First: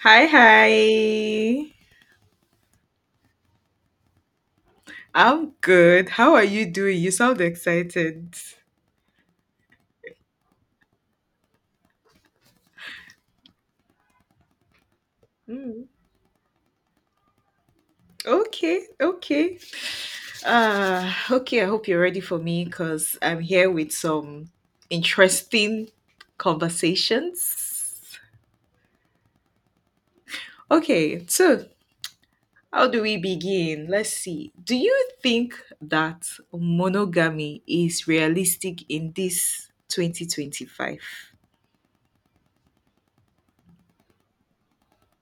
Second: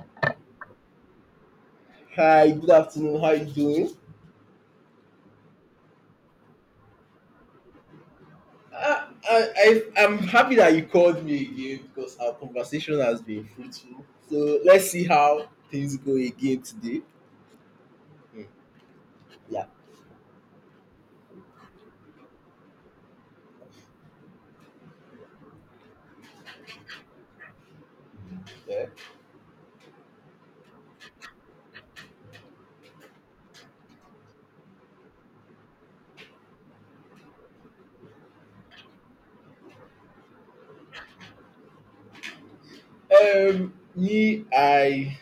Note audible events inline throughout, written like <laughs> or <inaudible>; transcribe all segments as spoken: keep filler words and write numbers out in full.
Hi, hi. Hi, good afternoon. How you doing? I'm good. How are you doing? You sound excited. I, I, I, I'm happy that you called me again because our conversation has been fruitful. So let's see how Hmm. things go again today. Mm, Okay, okay. yeah. Uh, okay, I hope you're ready for me because I'm here with some interesting conversations. yeah. Okay, so how do we begin? Let's see. Do you think that monogamy is realistic in this twenty twenty-five? Um, me, I,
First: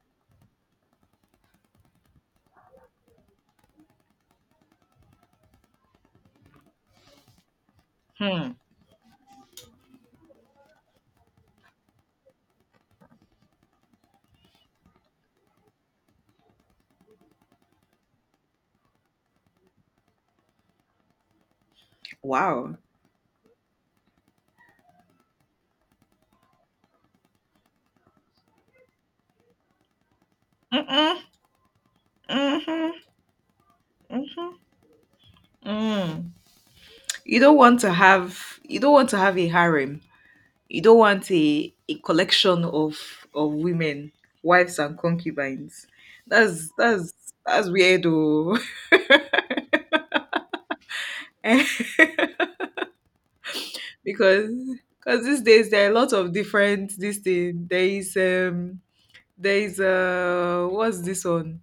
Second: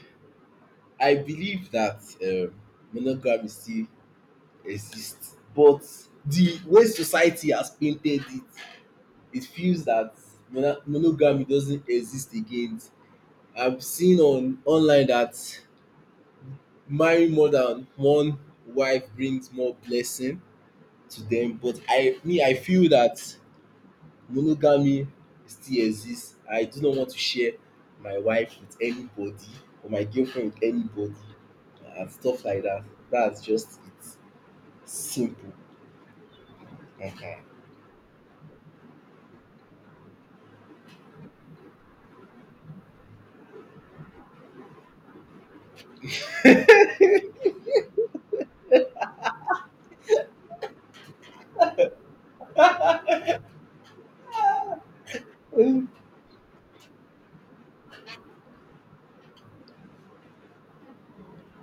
I believe that um, monogamy still exists, but the way society has painted it, Hmm. it feels that mono- monogamy doesn't exist again. I've seen on online that marrying more than one wife brings more blessing to them, but I me I Wow. feel that monogamy still exists. I do not want to share my wife with anybody or my girlfriend with Mm-mm. anybody and stuff like that. Mm-hmm. That's just it. Simple. Mm. You Uh-huh. don't want to have you don't want to have a harem. You don't want a, a collection of of women, wives and concubines. That's that's that's weird though. <laughs> Eh, because because these days there are a lot of different this thing. There is um there is uh what's this one?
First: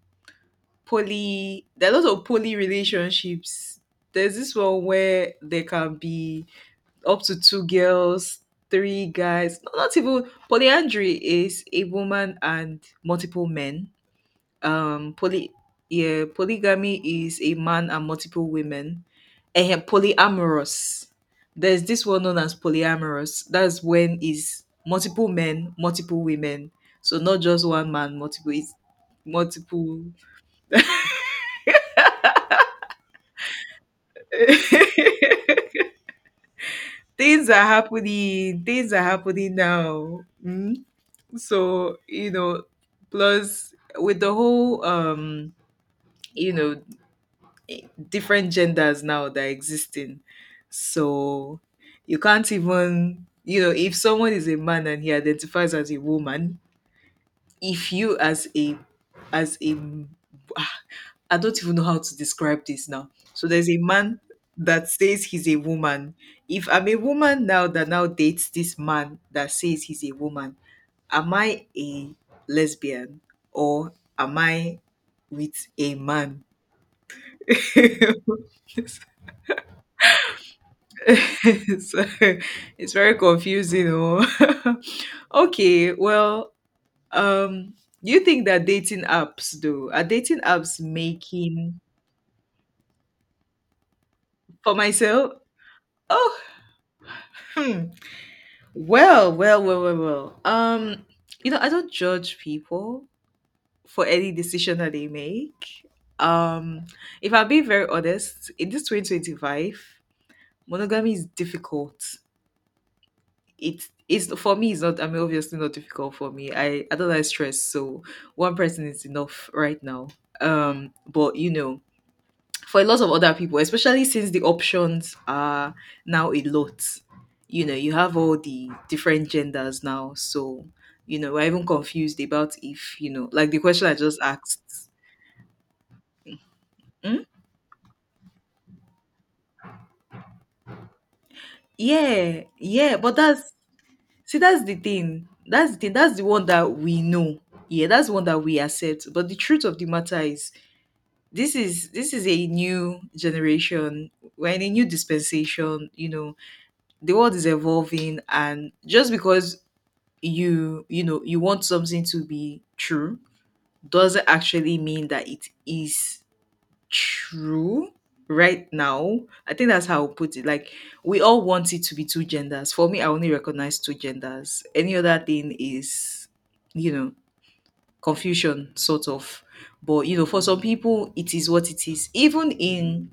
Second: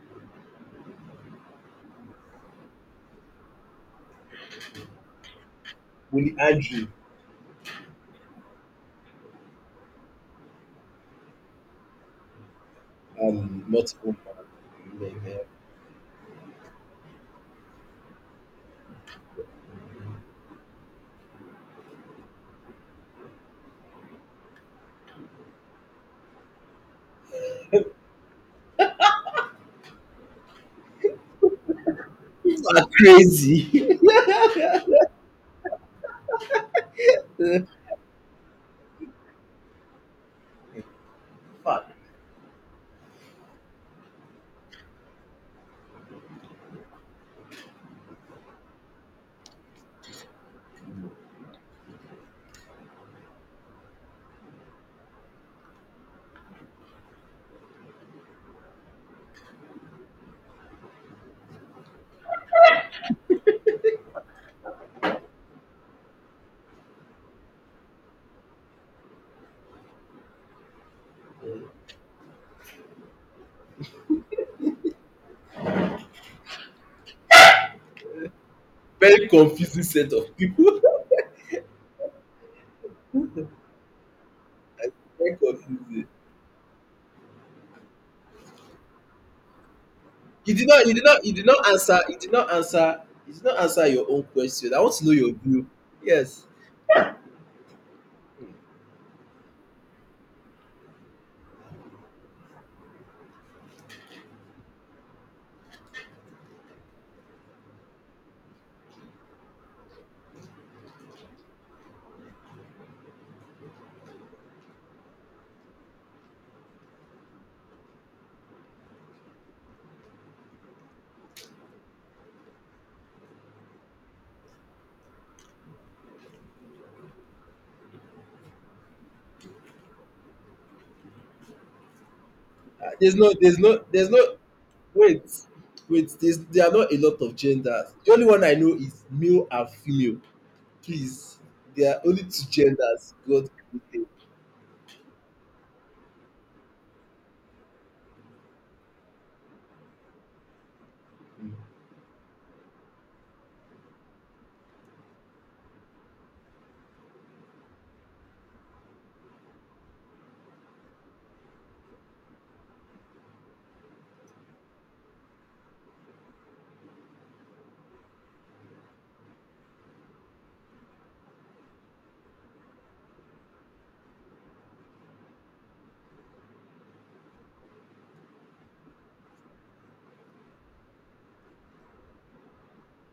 Poly, there are a lot of poly relationships. There's this one where there can be Polyandry up to two girls, three guys. No, not even, polyandry is a woman and multiple and men. multiple men. Um, men, eh. poly yeah, polygamy is a man and multiple women. And polyamorous. There's this one known as polyamorous. That's when is multiple men, multiple women. So not just one man, multiple. It's multiple. People are crazy. <laughs> <laughs> things are happening things are happening now. mm. So you know, plus with the whole um you know, different genders now that are existing. So you can't even, you know, if someone is a man and he identifies as a woman, if you as a as a <sighs> ah, I don't even know how to describe this now. So there's a man that says he's a woman. If I'm a woman now that now dates this man that says he's a woman, am I a lesbian or am I with a man? <laughs> So Very confusing set of people. it's very confusing. Oh, <laughs> <laughs> Very okay. confusing. Well, Um, do you think that dating apps though are dating You did apps not you did not you did not making answer you did not answer you did not answer your own question. for I want to know myself? your view. Yes. Hmm. Well, well, well, well, well. Um, you know, I don't judge people for any decision that they make. Um, if I'm being very honest, in this twenty twenty-five, monogamy is difficult. It is for me. It's not. I mean, obviously, not difficult for me. I I don't like stress, so one person is enough right now. Um, but you know, for a lot of other people, especially since the options are now a lot. You know, you have all the different genders now. So, you know, we're even confused about Uh, if, you There's know, no like there's the no question I There's no just asked. wait wait there's, there are not a Hmm? lot of genders. The only one I know is male and female. Please, there are only Yeah, two yeah, genders but God that's, created. see, that's the thing. That's the thing. That's the one that we know. Yeah, that's the one that we accept. But the truth of the matter is, Mm. this is this is a new generation. We're in a new dispensation. You know, the world is evolving, and just because you you know you want something to be true doesn't actually mean that it is true right now. I think that's how I'll put it. Like, we all want it to be two genders. For me, I only recognize two genders. Any other thing is, you know, confusion sort of. But you know, for some people, it is what it is. Even in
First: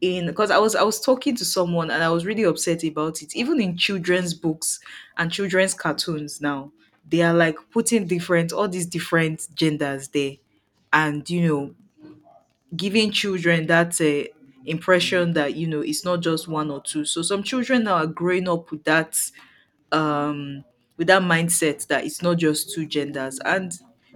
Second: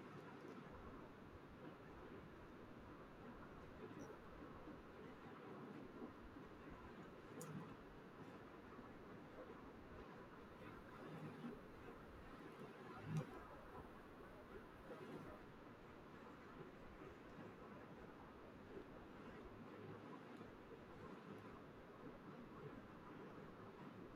in because I was I was talking to someone and I was really upset about it. Even in children's books and children's cartoons now, they are like putting different, all these different genders there, and you know, giving children that uh, impression that, you know, it's not just one or two. So some children now are growing up with that um with that mindset that it's not just two genders. And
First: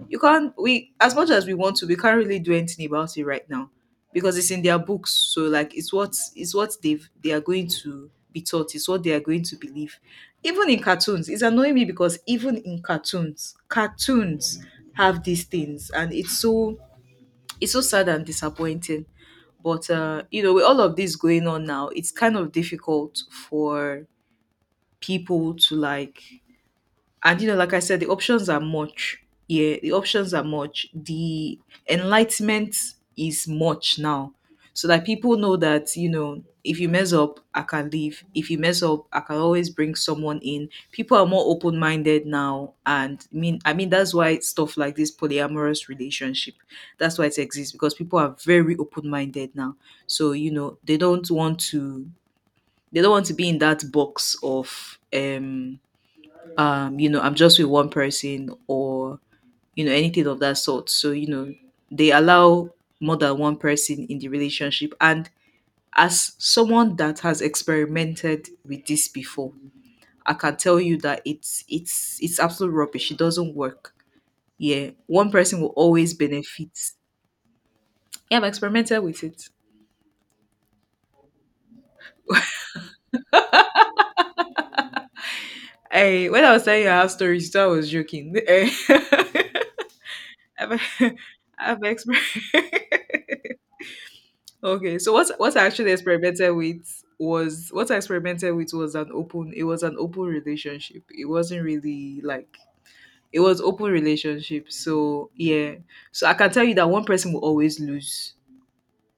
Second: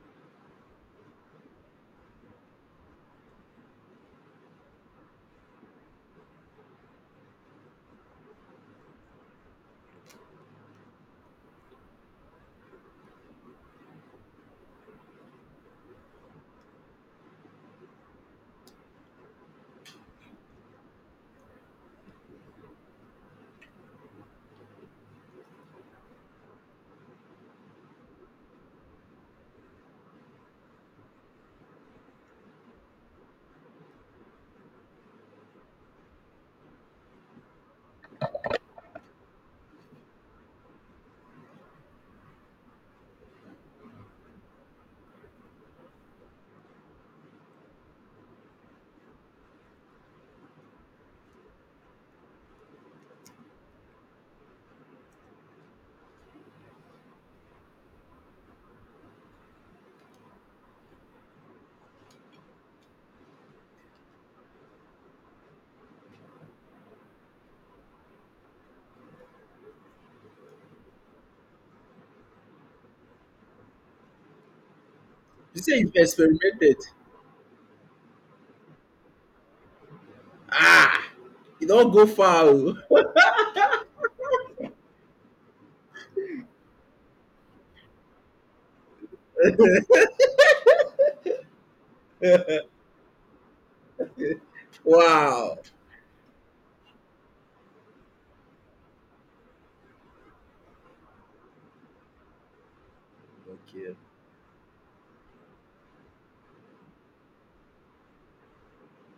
you can't, we as much as we want to, we can't really do anything about it right now, because it's in their books. So like it's what, it's what they've, they are going to be taught, it's what they are going to believe. Even in cartoons, it's annoying me, because even in cartoons cartoons have these things and it's so, it's so sad and disappointing. But uh, you know, with all of this going on now, it's kind of difficult for people to like, and you know, like I said, the options are much. Yeah, the options are much, the enlightenment is much now. So that people know that, you know, if you mess up I can leave, if you mess up I can always bring someone in. People are more open-minded now, and i mean i mean that's why stuff like this polyamorous relationship, that's why it exists, because people are very open-minded now. So you know, they don't want to they don't want to be in that box of um um you know, I'm just with one person or, you know, anything of that sort. So you know, they allow more than one person in the relationship. And as someone that has experimented with this before, I can tell you that it's it's it's absolute rubbish. It doesn't work. Yeah, one person You will say you've always experimented. benefit. Yeah, I've experimented with it. Ah, you don't go far. Oh. I, when I was telling you I have stories, so I was joking. <laughs> I've, <laughs> I've experienced. <laughs> <laughs> Okay, so what what Wow. I actually experimented with was, what I experimented with was an open it was an open relationship. It wasn't really like, it was open Okay. relationship. So yeah. So I can tell you that one person will always lose.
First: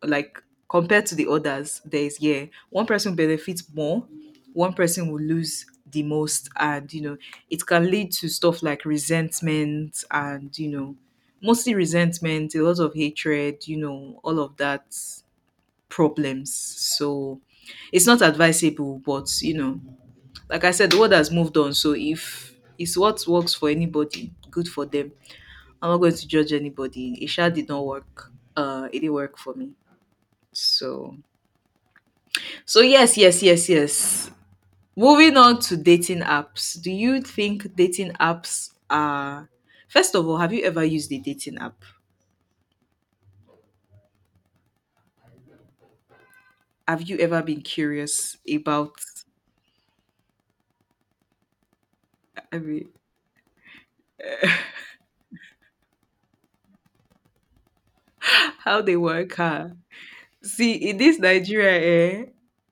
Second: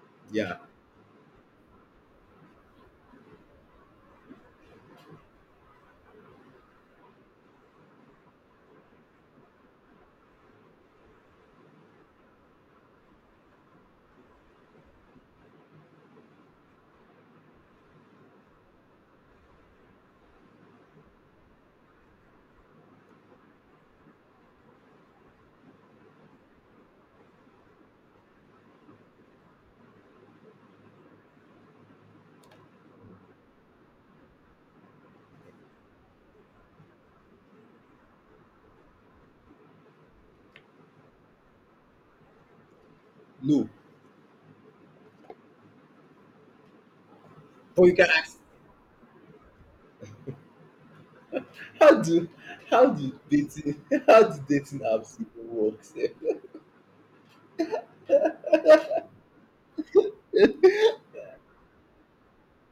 Like Yeah. compared to the others, there is, yeah, one person benefits more, one person will lose the most, and you know, it can lead to stuff like resentment and you know, mostly resentment, a lot of hatred, you know, all of that problems. So it's not advisable, but you know, like I said, the world has moved on. So if it's what works for anybody, good for them. I'm not going to judge anybody. Isha did not work. Uh, it didn't work for me. So, so yes, yes, yes, yes. Moving on to dating apps. Do you think dating apps are? First of all, have you ever used a dating app? No. Have you ever been But you can curious about, how do I mean, how do dating <laughs> how do dating apps even work sef? <laughs> how they work? Huh? See, in this Nigeria, eh?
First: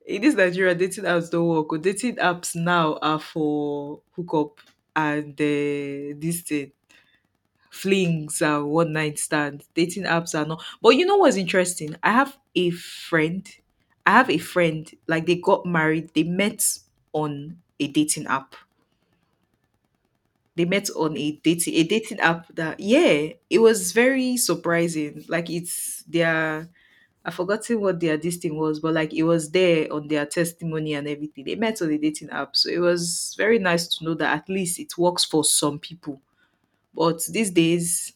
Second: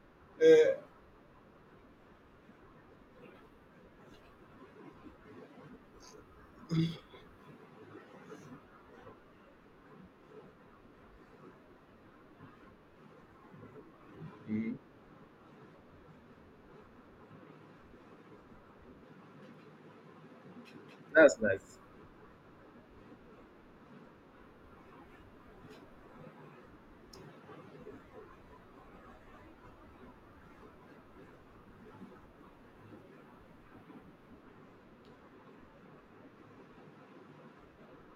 In this Nigeria, dating apps don't work. Oh. Dating apps now are for hookup and uh, this thing, flings and one night stands. Dating apps are not. But you know what's interesting? I have a friend. I have a Hmm, friend. Like they got married. They met on a dating app. They met on a that's dating nice. a dating app. That, yeah, it was very surprising. Like it's their, I forgotten what their this thing was, but like it was there on their testimony and everything. They met on the dating app, so it was very nice to know that at least it works for some people. But these days,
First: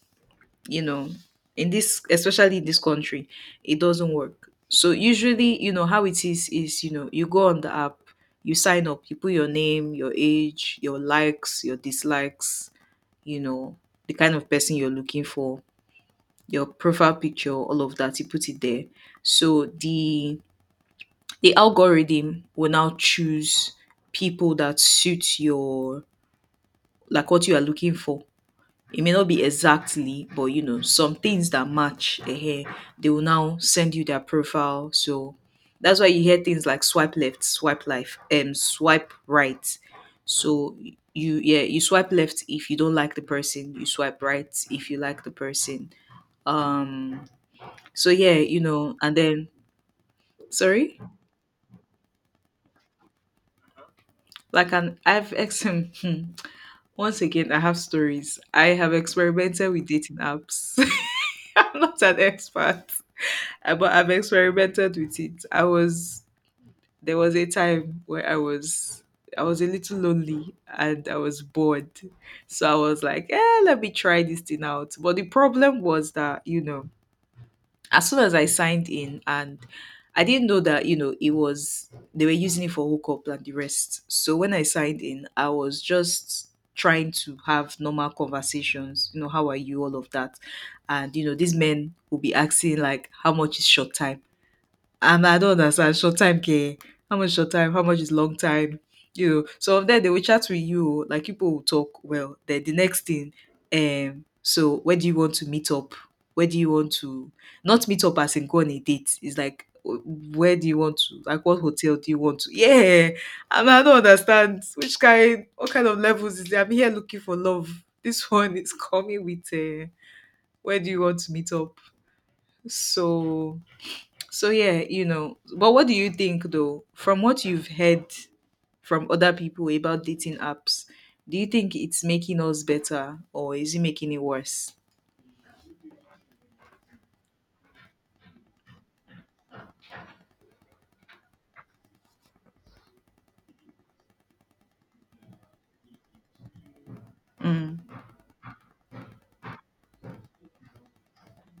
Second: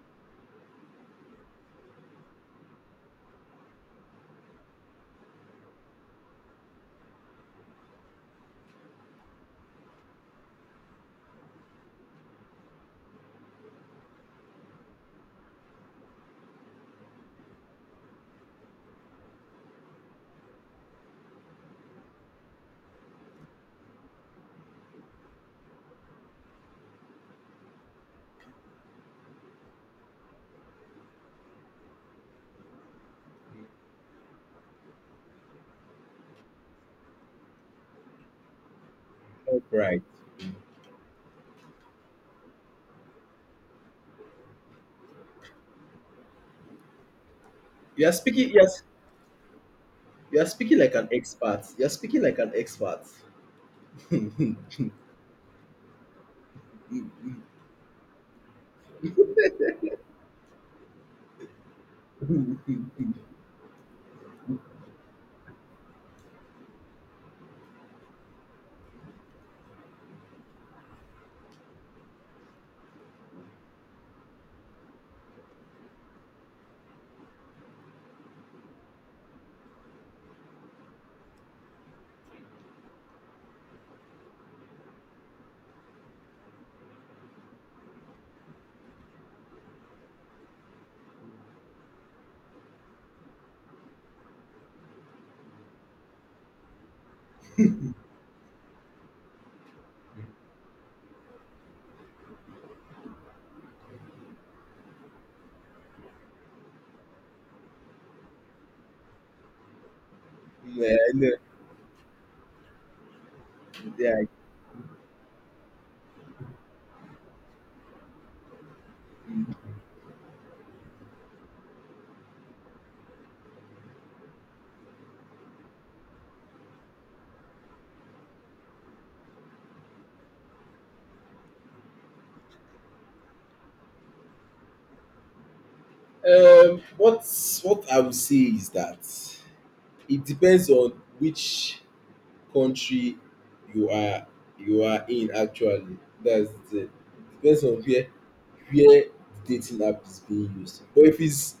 you know, in this, especially in this country, it doesn't work. So usually, you know, how it is is you know, you go on the app, you sign up, you put your name, your age, your likes, your dislikes, you know, the kind of person you're looking for, your profile picture, all of that, you put it there. So the the algorithm will now choose people that suit your, like, what you are looking for. It may not be exactly, but you know, some things that match, eh, eh, they will now send you their profile. So that's why you hear things like swipe left, swipe life, um swipe right. Alright. So you, yeah, you swipe left if you don't like the person, you swipe right if you like the person. Um You so are yeah, speaking you yes, know, and then you are speaking like sorry? an expert. You are speaking like an expert. <laughs> Like an I've X M. <laughs> Once again, I have stories. I have experimented with dating apps. <laughs> I'm not an expert, uh, but I've experimented with it. I was there was a time where I was I was a little lonely and I was bored, so I was like, "Eh, let me try this thing out." But the problem was that, you know, as soon as I signed in, and I didn't know that, you know, it was, they were using it for hookup and the rest. So when I signed in, I was just trying to have normal conversations, you know, how are you, all of that. And you know, these men will be asking like, how much is short time? And I don't understand short time care. How much short time? How much is long time? You know, so of they will chat with you, like people will talk well. Then the next thing, um, so where do you want to meet up? Where do you want to, not meet up as in go on a date? It's like wh- where do you Yeah, want I to, know. like what hotel do you want to? Yeah. And I don't Yeah. understand which kind, what kind of levels is there? I'm here looking for love. This <laughs> one is coming with uh, where do you want to meet up? So, so yeah, you know. But what do you think though, from what you've heard from other people about dating apps, do you think it's making us better or is it making it worse? Um, what what I would say is that it depends on which country you are you are in actually. That's it. Depends Mm. on where where dating app is being used. But if it's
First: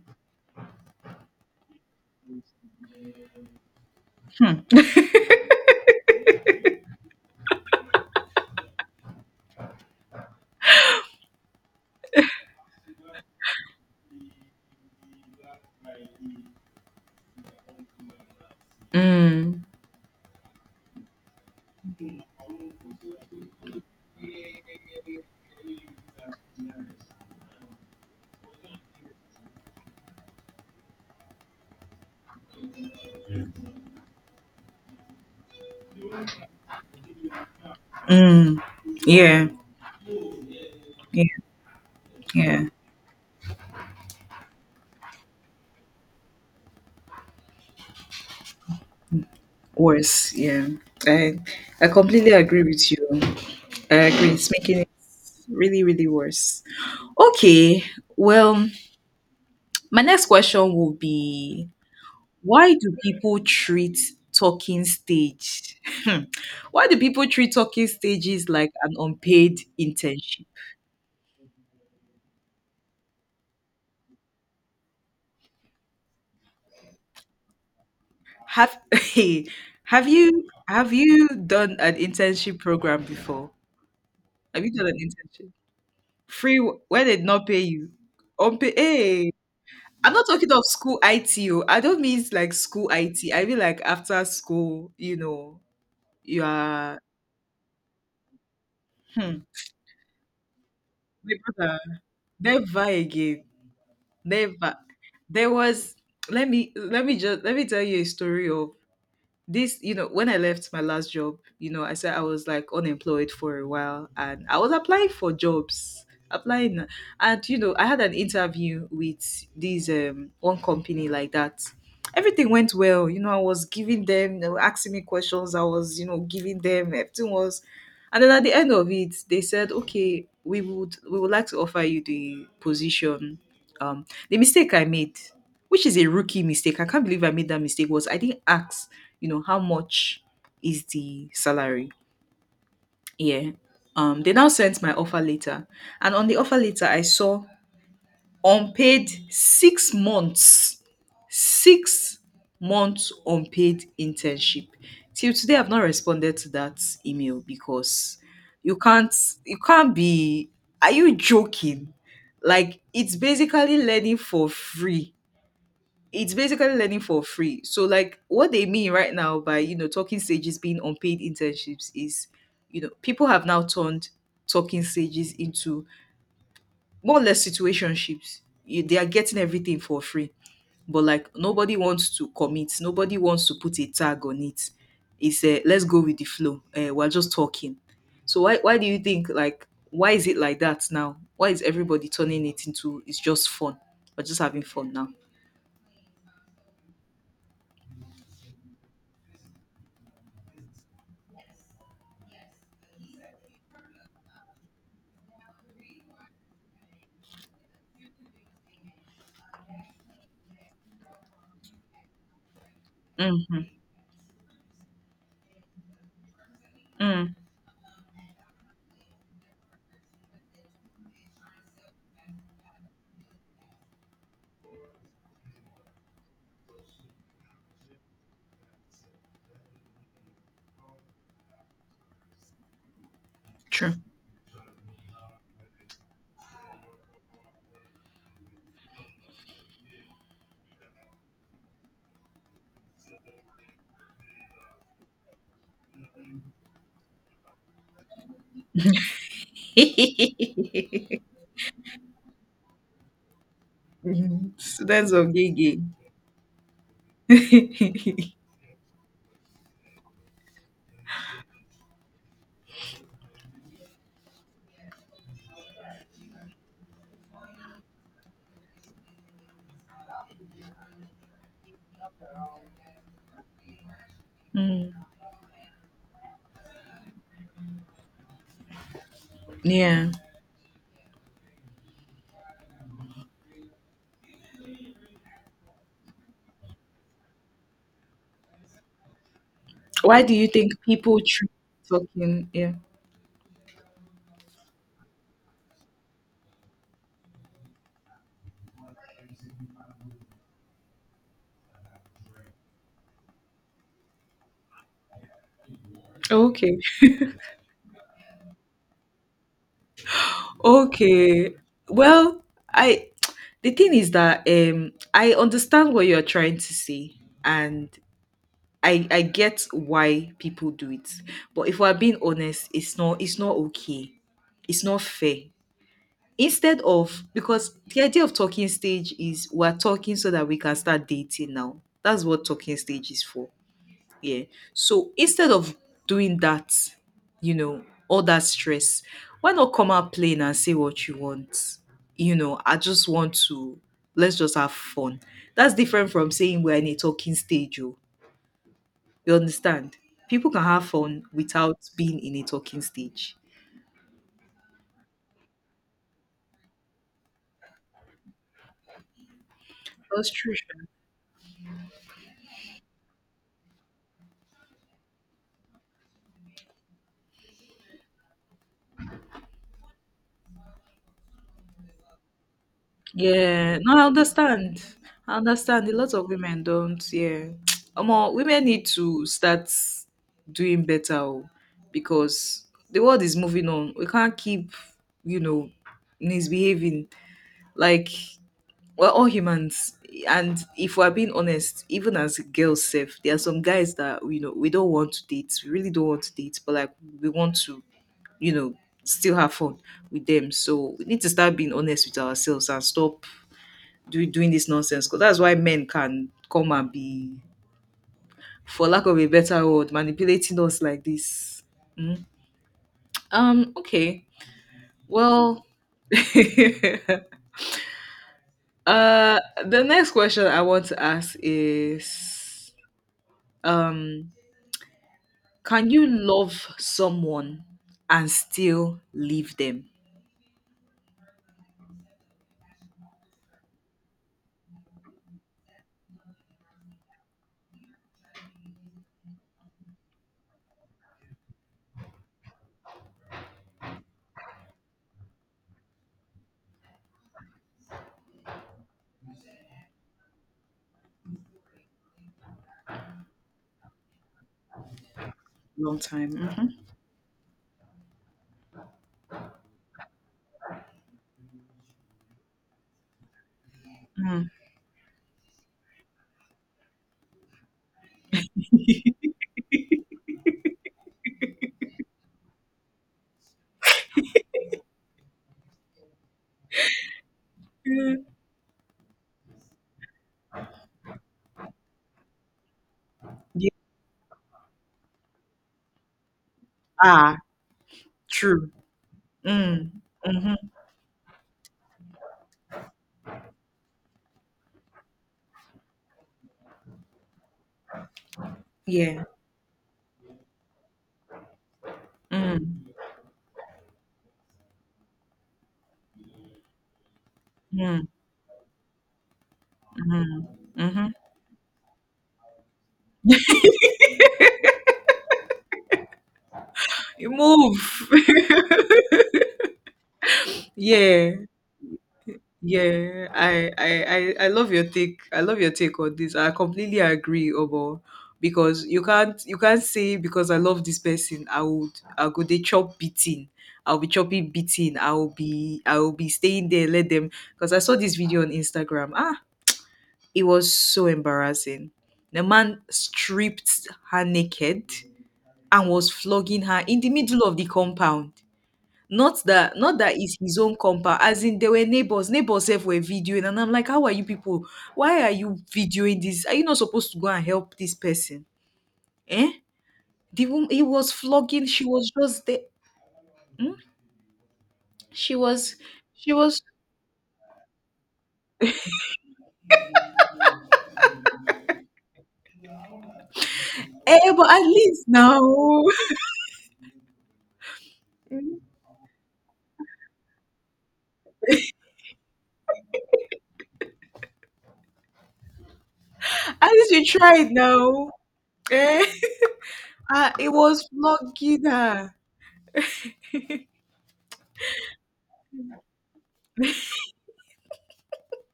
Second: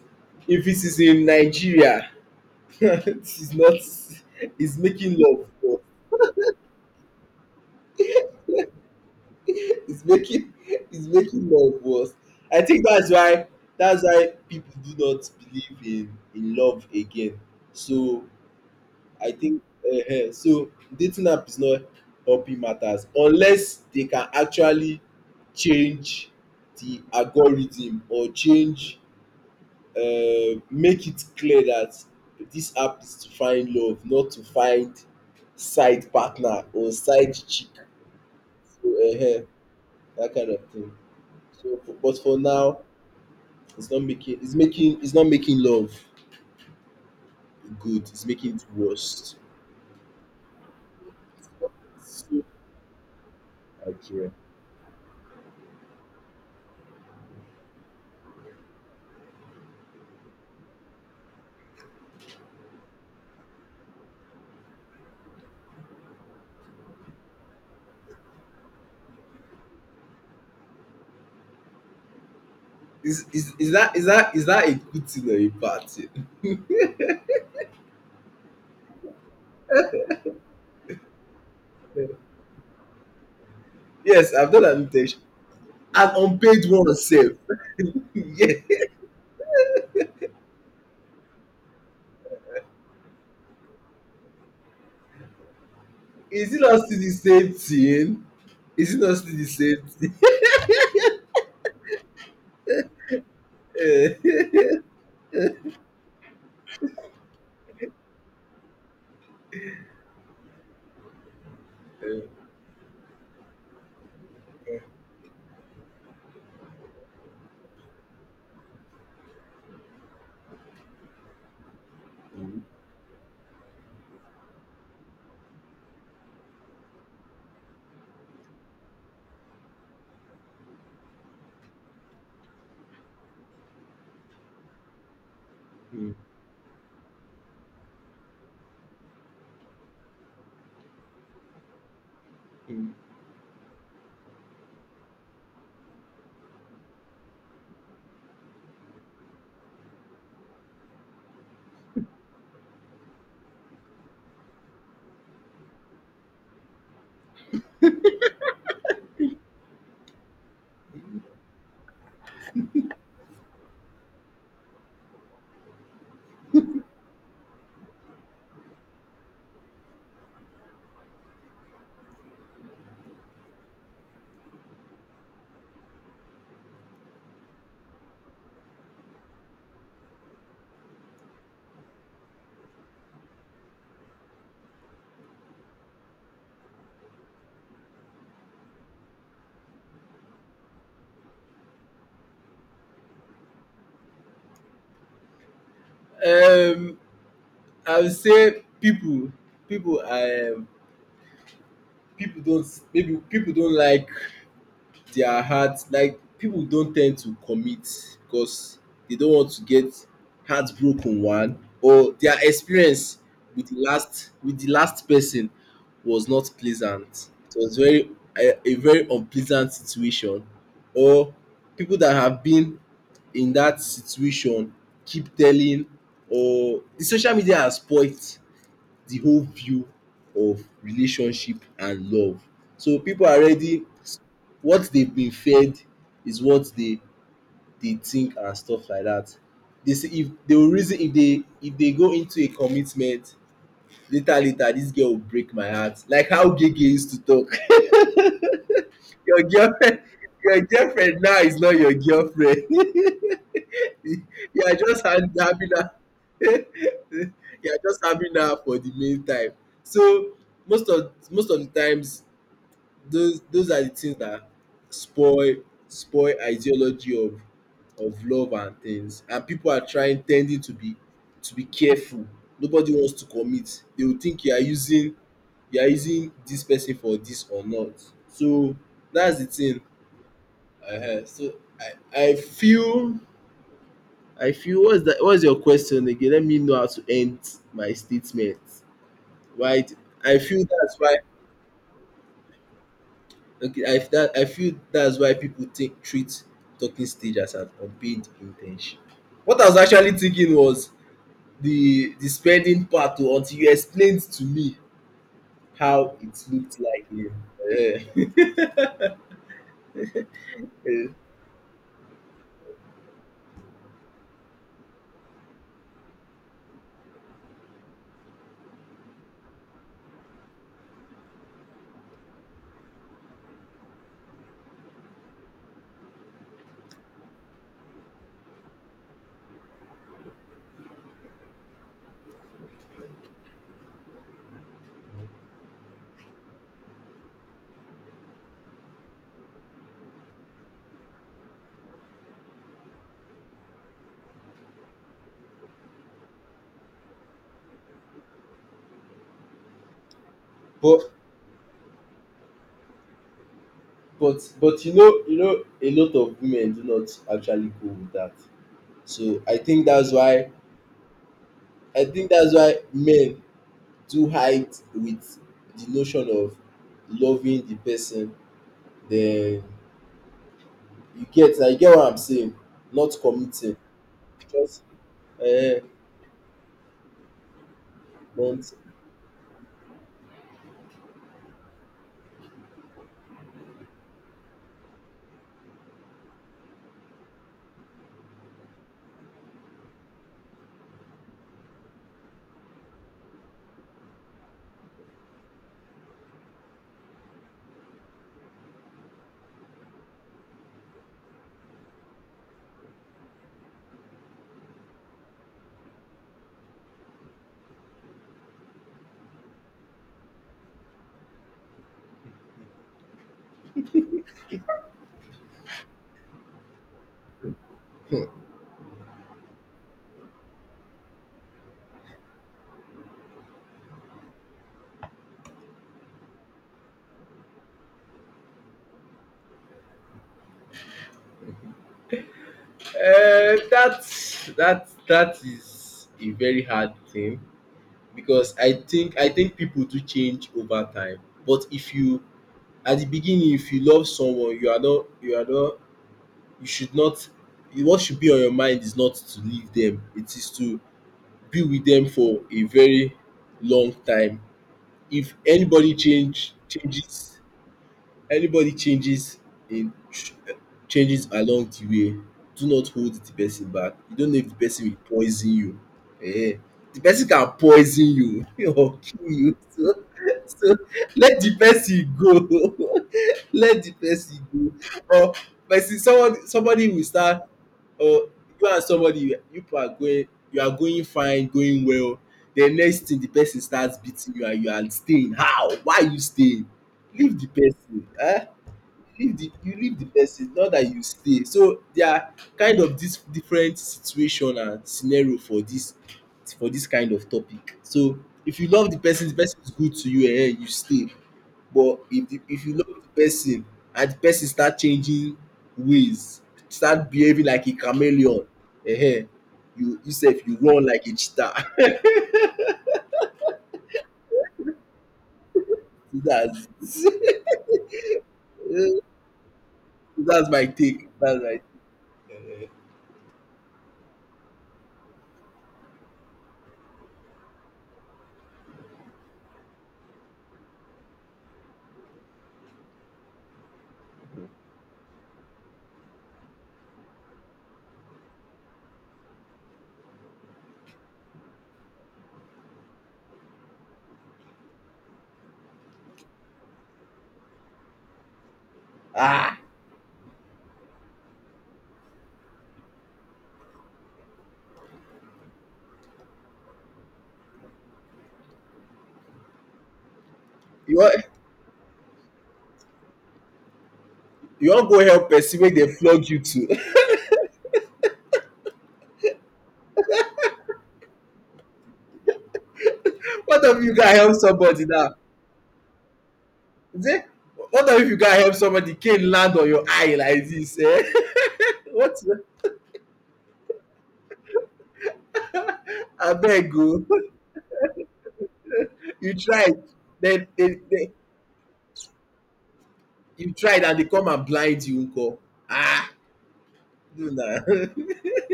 if it is in Nigeria, <laughs> it's not Hmm. it's making love worse. It's making it's making love worse. I think that's why that's why people do not believe in in love again. So I think Mm. uh, so dating app is not helping matters unless they can actually change the algorithm or change uh, make it clear that this app is to find love, not to find side partner or side chick, Mm. so, uh, Yeah. that kind of thing. Yeah. So, but for Yeah. now, it's not making it's making it's not making love good. It's making it worse. Worse. Yeah. I I completely So, agree with you. I agree. Nigeria. It's making it really, really worse. Okay. Well, my next question will be, why do people treat talking stage? Hmm. Why do people treat talking stages like an unpaid internship? Is, is, is that is that is that a good thing or a bad thing? Have <laughs> Hey, have you have you done an <laughs> internship program before? Yes, I've Have done you an done an intention. internship? An Free, unpaid one where they sef. <laughs> not pay you? Unpaid. Yeah. Hey, I'm not talking of school I T, oh. I don't mean like school I T. I mean like after school. You know, you Is it not are. still the same thing? Is it not still Hmm, the same thing? my brother, never again. <laughs> Never. There was let me let me just let me tell you a story of this. You know when I left my last job, you know I said I was, like, unemployed for a while, and I was applying for jobs, applying. And you know I had an interview with this um one company like that. Everything Mm, went well. You know I was giving them, they were asking me questions, I was, you know giving them everything. Was— and then at the end of it, they said, okay, we would we would like to offer you the position. Um the mistake I made, which is a mm, rookie mistake— I can't believe I made that mistake— was, I didn't ask, you know, how much is the salary? mm. Yeah. Um, they now sent my offer letter, and on the offer letter, I saw unpaid six months, six months unpaid internship. Till today, I've not responded to that email because you can't, you can't, be. Are you joking? Like, it's basically learning for free. It's basically learning for free. So, like, what they mean right now by you know talking stages being unpaid internships is, you know people have now turned talking stages into more or less situationships. You— they are getting everything for free, but, like, nobody wants to commit. Nobody wants to put a tag on it. It's a— let's go with the flow. Uh, we're just talking. So, why why do you think, like, why is it like that now? Why is everybody turning it into it's just fun? We're just having fun now. Um, I would say people, people, um, people don't maybe people don't like their heart like people don't tend to commit because they don't want to get heartbroken one, or their experience Mm-hmm. with the last with the last person was not pleasant. Mm, It was very a, a very unpleasant situation, or people that have been in that situation keep telling, or the social media has spoilt the whole view of relationship and love, so people are ready. true. What they've been fed is what they they think and stuff like that. They say if they will reason if they if they go into a commitment, later later this girl will break my heart like how Gege used to talk. <laughs> Your girlfriend <laughs> your girlfriend now is not your girlfriend. <laughs> you Mhm. are just Students hand- of having gay. <laughs> her <laughs> you are just having her for the meantime. So most of most of the times those those are the things that spoil spoil ideology of of love and things, and people are trying tending to be to be careful. Nobody wants to commit. They will think you are Mm. using you are using this person for this or not. So that's the thing. Yeah. Uh, so I I feel I feel what's that What's your question again? Let me know how to end my statement right. Why do I you feel think that's why people treat talking? Yeah. Okay, I that I feel that's why people think treat talking stage as an unpaid internship. What I was actually thinking was the the spending part o until you explained to me how it Okay. looked like, yeah. um Okay. Well, I the thing is that um I understand what you're trying to say, and I I get why people do it. But if we're being honest, it's not it's not okay. It's not fair. Instead of— because the idea of talking stage is, we're talking so that we can start dating now. That's what talking stage is for. Yeah. So instead of doing that, you know, all that stress, why not come out plain and say what you want? You know, I just want to let's just have fun. That's different from saying we're in a talking stage. Oh. You understand? People can <laughs> have but fun without being in a talking stage. but but you know you know a lot of women do not actually go with that. So I think that's That's why true. I think that's why men do hide with the notion of loving the person then. You get? I get what I'm saying? Not Yeah, committing. no, I Just understand. I understand. um A lot of women don't. Yeah, <tsk> Omo, women don't need to start doing better, oh, because the world is moving on. We can't keep, you know, misbehaving, like, we're all humans. And if we're being honest, even as girls, safe, there are some guys that, you know we don't want to date. We really don't want to date, but, like, we want to, you know, still have fun with them. So we need to start being honest with ourselves and stop do, doing this nonsense, because that's why men can come and be, for lack of a better word, manipulating us like this. Mm. Um okay, well, <laughs> uh the next question I want to ask is, um can you love someone and still leave them? Uh, that that that is a very hard thing because I think I think people do change over time. But if you at the beginning, if you love someone, you are not you are not you should not. What should be on your mind is not to leave them. It is to be with them for a very long time. If anybody Long time. change Mhm. changes. Everybody changes in changes along the way. Do not hold the person back. You don't know Mm. if the person will poison you. Ehen. The person can poison you <laughs> or kill you. So so let the person go. <laughs> Let the person go. Or person someone somebody will start, Mm. or you and somebody you are going you are going fine, going well. The next thing the person Yeah. starts beating you and you are staying. How? Why are you staying? Ah, Leave the person. um true. Leave the you Mm. leave the person, Hmm. not that you stay. So there are kind of this different situation and scenario for this for this kind of topic. So if you love the Yeah. person, the person is good to you, eh, you stay. But if the if you Mm. love the person and the person start changing ways, start behaving like a Mm. chameleon, eh, you you Mm. sef, you run like Hmm. a cheetah. <laughs> That's <laughs> You move. that's my <laughs> take, Yeah. that's my. Yeah. I, I I I love your take. I love your take on this. I completely agree, Obo. Because you can't you can't say, because I love this person, I would I'll go they chop beating. I'll be chopping beating. I'll be I'll be staying there, let them, because I saw this video on Instagram. Ah, it was so embarrassing. The man stripped her naked and was flogging her in the middle of the compound. Not Ah, that not that it's his own compound, as in they were neighbors— neighbors sef were videoing, and I'm like, "How are you people? Why are you videoing this? Are you not supposed to go and help this person?" Eh? The woman, he you was want flogging, she was just there. you want go help She person make was dem flog she you was too. <laughs> What of you can Eh, help but at somebody least now? now, <laughs> Say, what of if you can help somebody can land on your eye like this? Eh? <laughs> What? at Abeg o, least you you. tried now. Eh? You tried, <laughs> Ah, then it they, was they, flogging her. you tried and they come and blind you nko. Ah, do na. <laughs> They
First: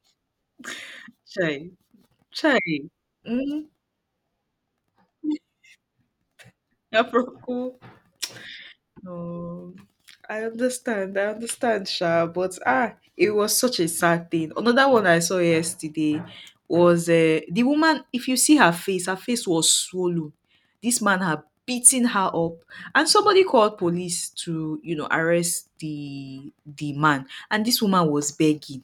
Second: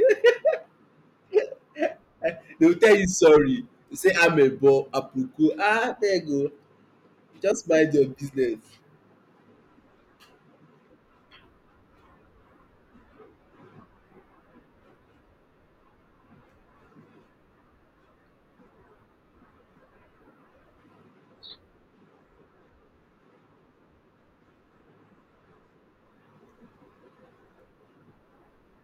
Chai, chai. will tell you sorry. Mhm. You say I'm amebo, aproko, ah there you go. Aproko. Just mind your business. Oh, I understand. I understand, Sha. But ah, it was such a sad thing. Another one I saw yesterday was, uh, the woman. If you see her face, her face was swollen. This man had beaten her up, and somebody called police to, you know arrest the the man. And this woman was begging.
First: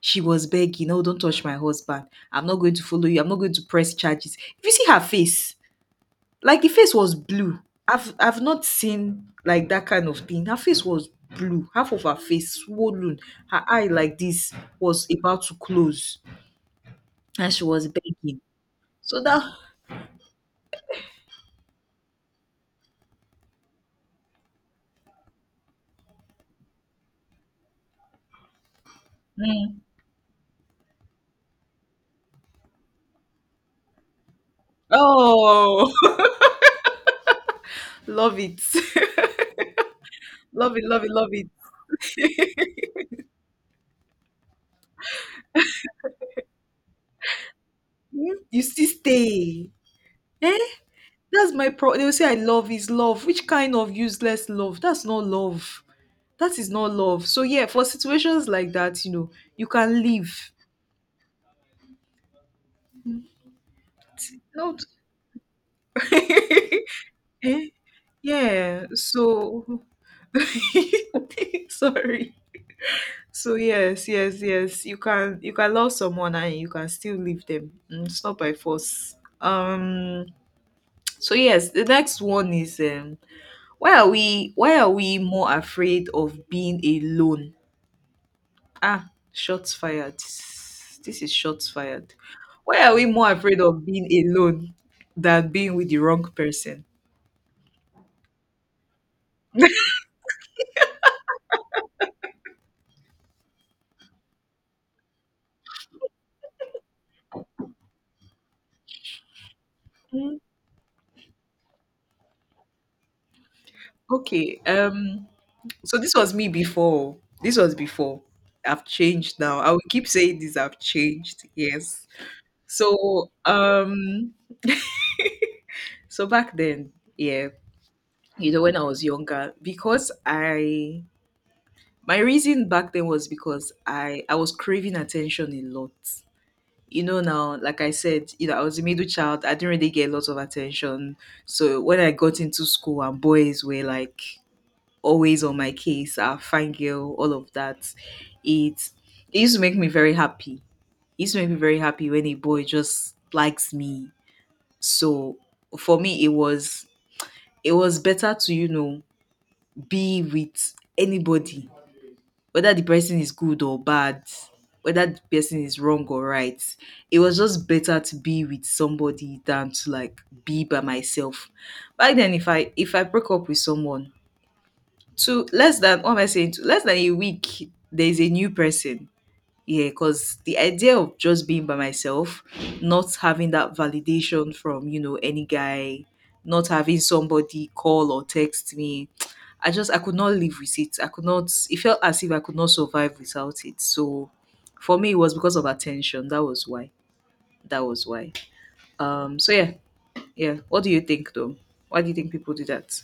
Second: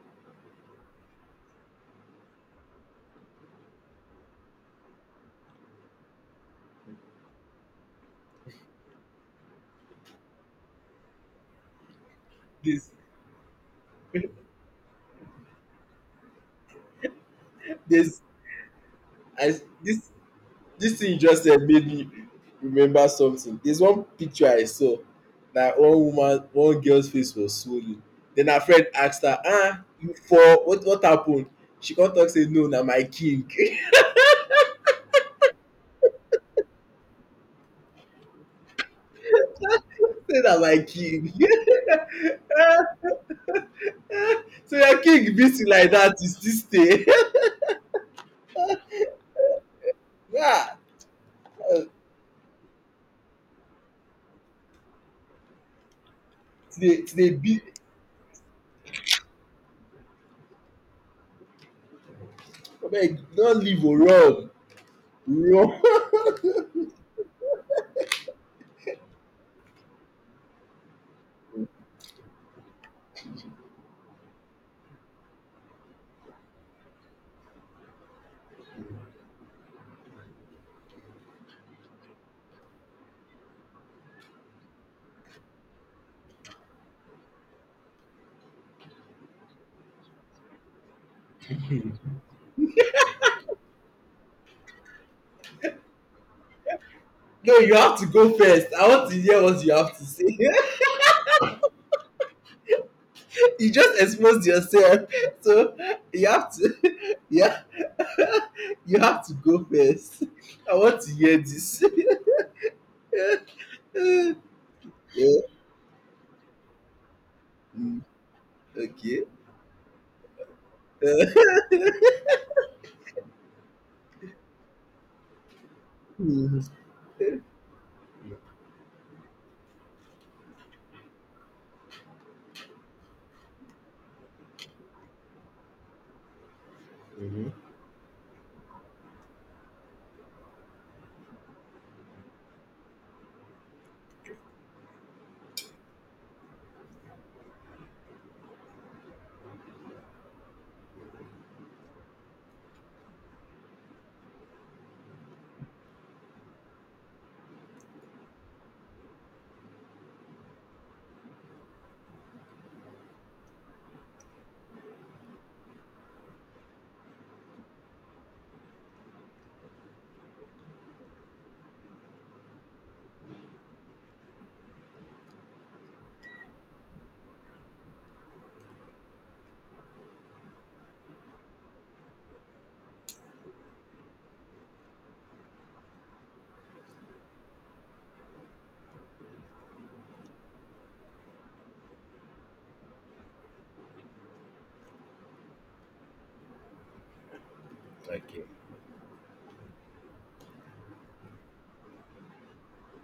She was begging, "No, don't touch my husband. I'm not going to follow you. I'm not going to press charges." If you see her face, like, the face was blue. I've I've not seen, like, that kind of thing. Her face was blue. Half of her face This, swollen. Her eye, like this, was about to close. And she was this, begging. So that I, this this thing you just said made me remember something. There's one picture I saw that one woman one girl's face was swollen. Then her friend asked her, Mm. "Ah, you fall? what what happened?" She come talk say no na my king <laughs> say Oh, <laughs> love it. <laughs> na Love my it, love it, love king. it. <laughs> So your king beat you like dat till still stay? <laughs> Mm. You still stay. Eh? Today, That's my pro, they will say, I love is love. Which kind of useless love? That's not love. That is to not dey to love. dey So, beat. yeah, for situations like that, you know, you can leave. Abeg no leave oo, run, No. run. <laughs> <laughs> Yeah, so— <laughs> sorry. So yes, yes, yes. You can you can love someone and you can still leave them. Mm. It's not by force. Um so yes, the next one is, um why are we why are we more afraid of being alone? Ah, shots fired. This is shots fired. Why are we more afraid of being alone than being with the wrong person? No, you have to go first. I want to hear what you have to say. <laughs> You just exposed yourself. <laughs> So you have to <laughs> yeah. You have to go first. <laughs> I want to hear this. <laughs> Yeah. Okay, um so this was me before. This was Mm, before. I've okay. changed now. I will keep saying this. I've changed. Yes. So um, so back Mm-hmm. then, yeah, you know, when I was younger, because— I my reason back then was because I I was craving attention a lot. You know now, like I said, you know, I was a middle child. I didn't really get a lot of attention. So when I got into school, and boys were like always on my case, a fine girl, all of that. It it used to make me very happy. It used to make me very happy when a boy just likes me. So for me it was it was better to, you know, be with anybody, whether the person is good or bad, whether the person is wrong or right. It was just better to be with somebody than to, like, be by myself. Back then, if I if I broke up with someone— to less than— what am I saying? To less than a week, there is a new person. Yeah, because the idea of just being by myself, not having that validation from, you know any guy, not having somebody call or text me, I just I could not live with it. I could not. It felt as if I could not survive without it. So, for me, it was because of attention. That was why. That was why. Okay. Um. So yeah, yeah. What do you think though? Why do you think people do that?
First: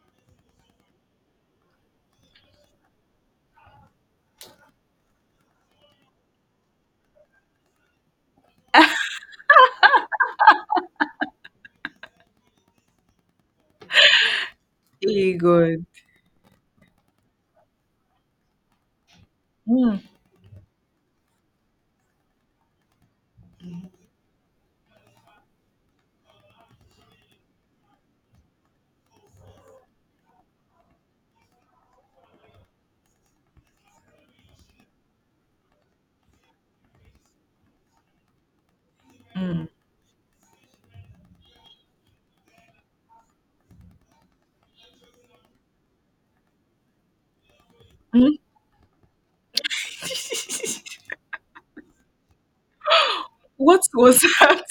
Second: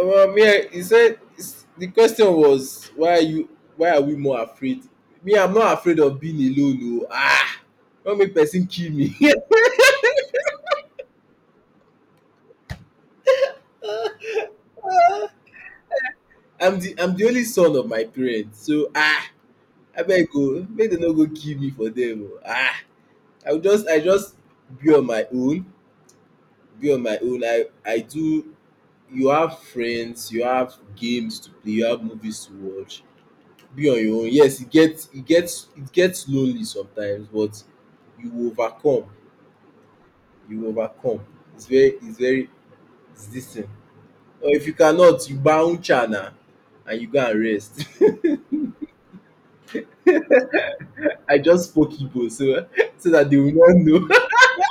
Um, yeah, he said it's- the question was why are you why are we more afraid? Me, I'm not afraid of being alone. Oh, ah, don't make person kill me. <laughs> Hey God. I'm the I'm the only son of my parents, so ah, Mm. abeg o, make dem no go kill me for dem o. Ah, I will just I just be on my own, be on my own. I I do you have friends, you have games to play, you have movies to watch, be on your own. Yes, it gets it gets it gets lonely sometimes, but you overcome. Mm. You overcome. It's very it's very it's this thing. Or if you cannot, you bounce now and you go and rest. <laughs> I just spoke people so <laughs> so that they will not What know. was— <laughs> <laughs> that?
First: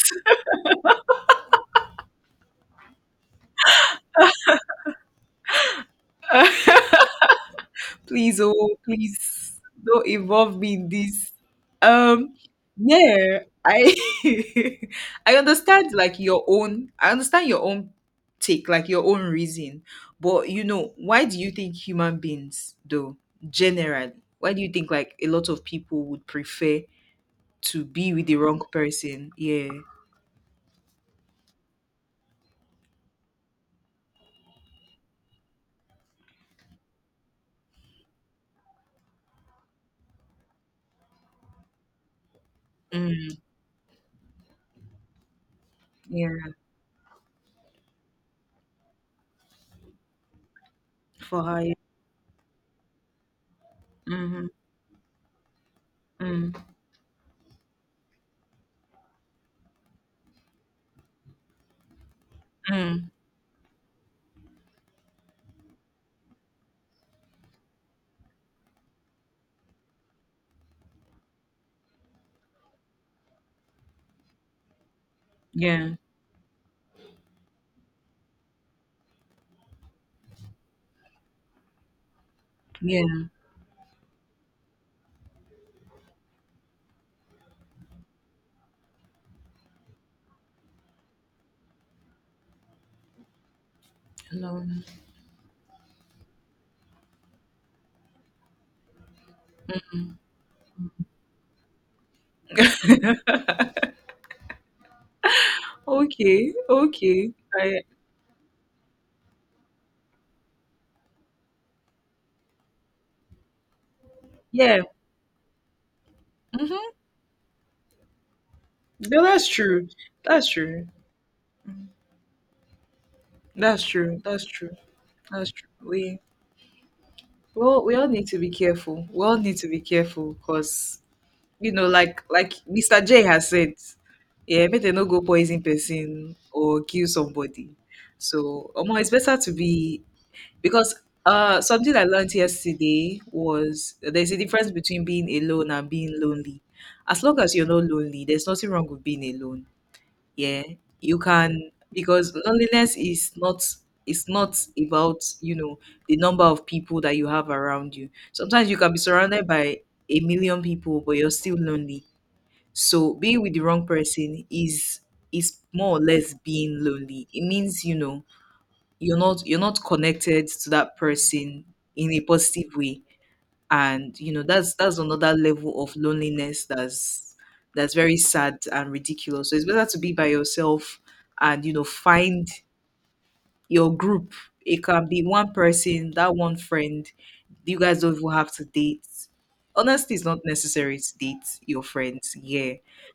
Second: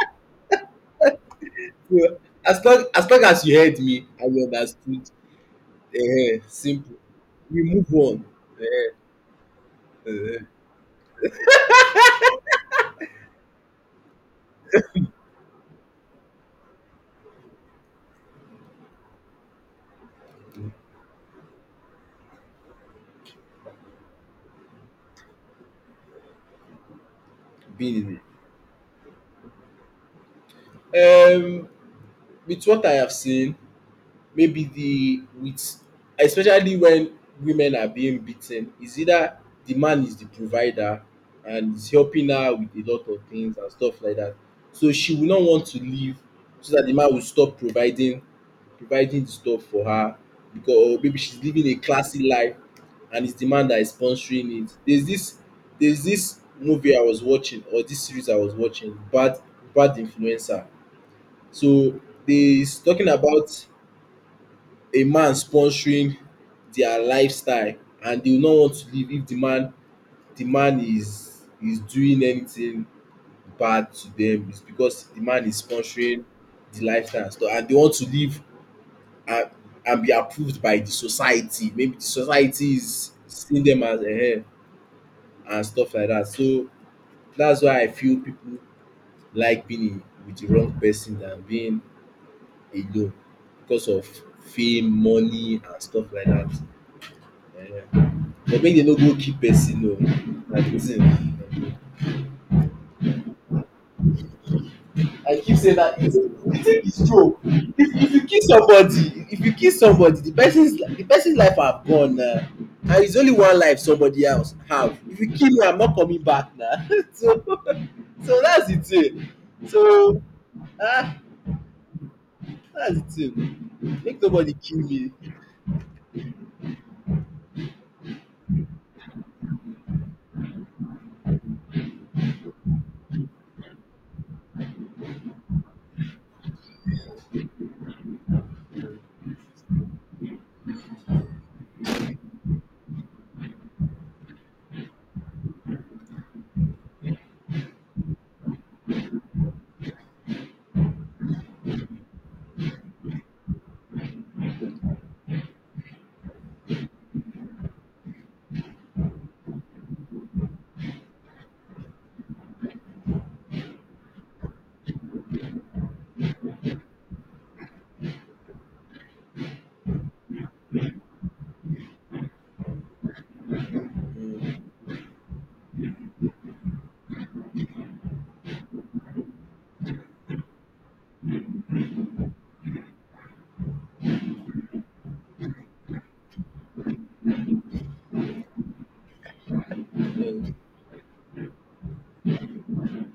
So as long as long as you heard me and you understood, uh, simple. We move on. Please, oh, please don't Uh, involve me in this. Um, yeah, I <laughs> I understand, like, your own I understand your own take, like your own reason. But, you know, why do you think human beings, though, generally— why do you think, like, a lot of people would prefer to being be in with the wrong person? Yeah. it. Um with what I have seen, maybe the with especially when women are being beaten, is either the man is the provider and is helping her with a lot of Mm, things and stuff like that. So she will not want to leave yeah. so that the man will stop providing providing the stuff for her. Because or maybe For she's living higher. a classy life and it's the man that is Mm-hmm. sponsoring it. There's this there's this Mm. movie I was watching or this series I was watching, Bad Bad Influencer. So they is talking Mm. about a man sponsoring their lifestyle, and they will not want to leave if the man the man is is doing anything bad to them. It's because the man is Yeah. sponsoring the lifestyle and and they want to leave and and be approved by the society. Maybe the society Yeah. is seeing them as a and stuff like that. So that's why I feel people like being in with the wrong person than being alone because of No. fame, money, and stuff like that. Ehen. But make dem no go kill person oo, na the thing. <laughs> I keep saying that the thing Okay, the thing is okay. true. I, If if you kill somebody, if you kill somebody, the person's li- the person's life are gone now. And it's only one life somebody else yeah. have. If you kill me, I'm not coming back now. Mm-hmm. <laughs> So so that's the Yeah, thing. that's true. So That's true. ah that's the thing. That's true. Make That's nobody true. kill me. That's true. We well, we all need to be careful. We all need to be careful because, you know, like like Mister J has said, yeah, make they no go poison person or kill somebody. So, um, it's better to be— because uh something I learned yesterday was, there's a difference between being alone and being lonely. As long as you're not lonely, there's nothing wrong with being alone. Yeah. You can. Because loneliness is not it's not about, you know the number of people that you have around you. Sometimes you can be surrounded by a million people, but you're still lonely. So being with the wrong person is is more or less being lonely. It means, you know you're not you're not connected to that person in a positive way. And, you know that's that's another level of loneliness. That's that's very sad and ridiculous. So it's better to be by yourself and, you know find your group. It can be one person, that one friend. You guys don't even have to date. Honestly, it's not necessary to date your friends. Yeah.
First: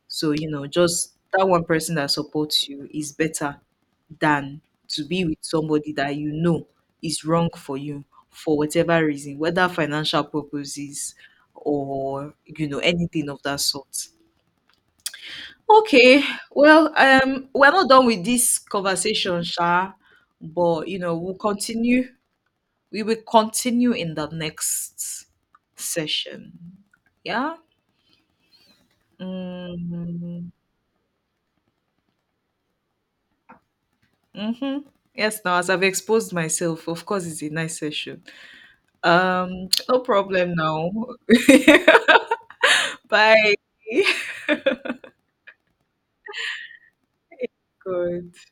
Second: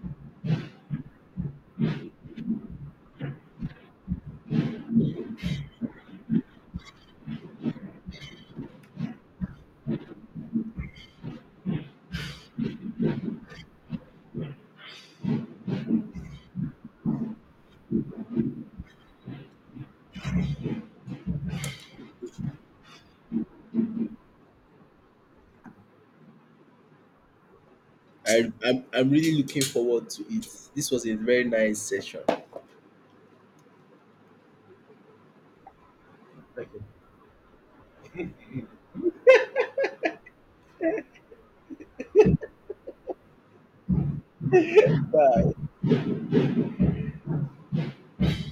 So, you know, just that one person that supports you is better than to be with somebody that you know is wrong for you, for whatever reason, whether financial purposes or, you know, anything of that sort. Okay, well, um, we're not done with this conversation, Sha, but, you know, we'll continue. We will continue in the next session. Yeah. I, I'm, I'm really looking forward to it. Mm-hmm. This was a very nice session. Mm-hmm. Yes. Now, as I've exposed Thank myself, you. of course, it's a nice session. Um, no problem now. <laughs> Bye. <laughs> Good.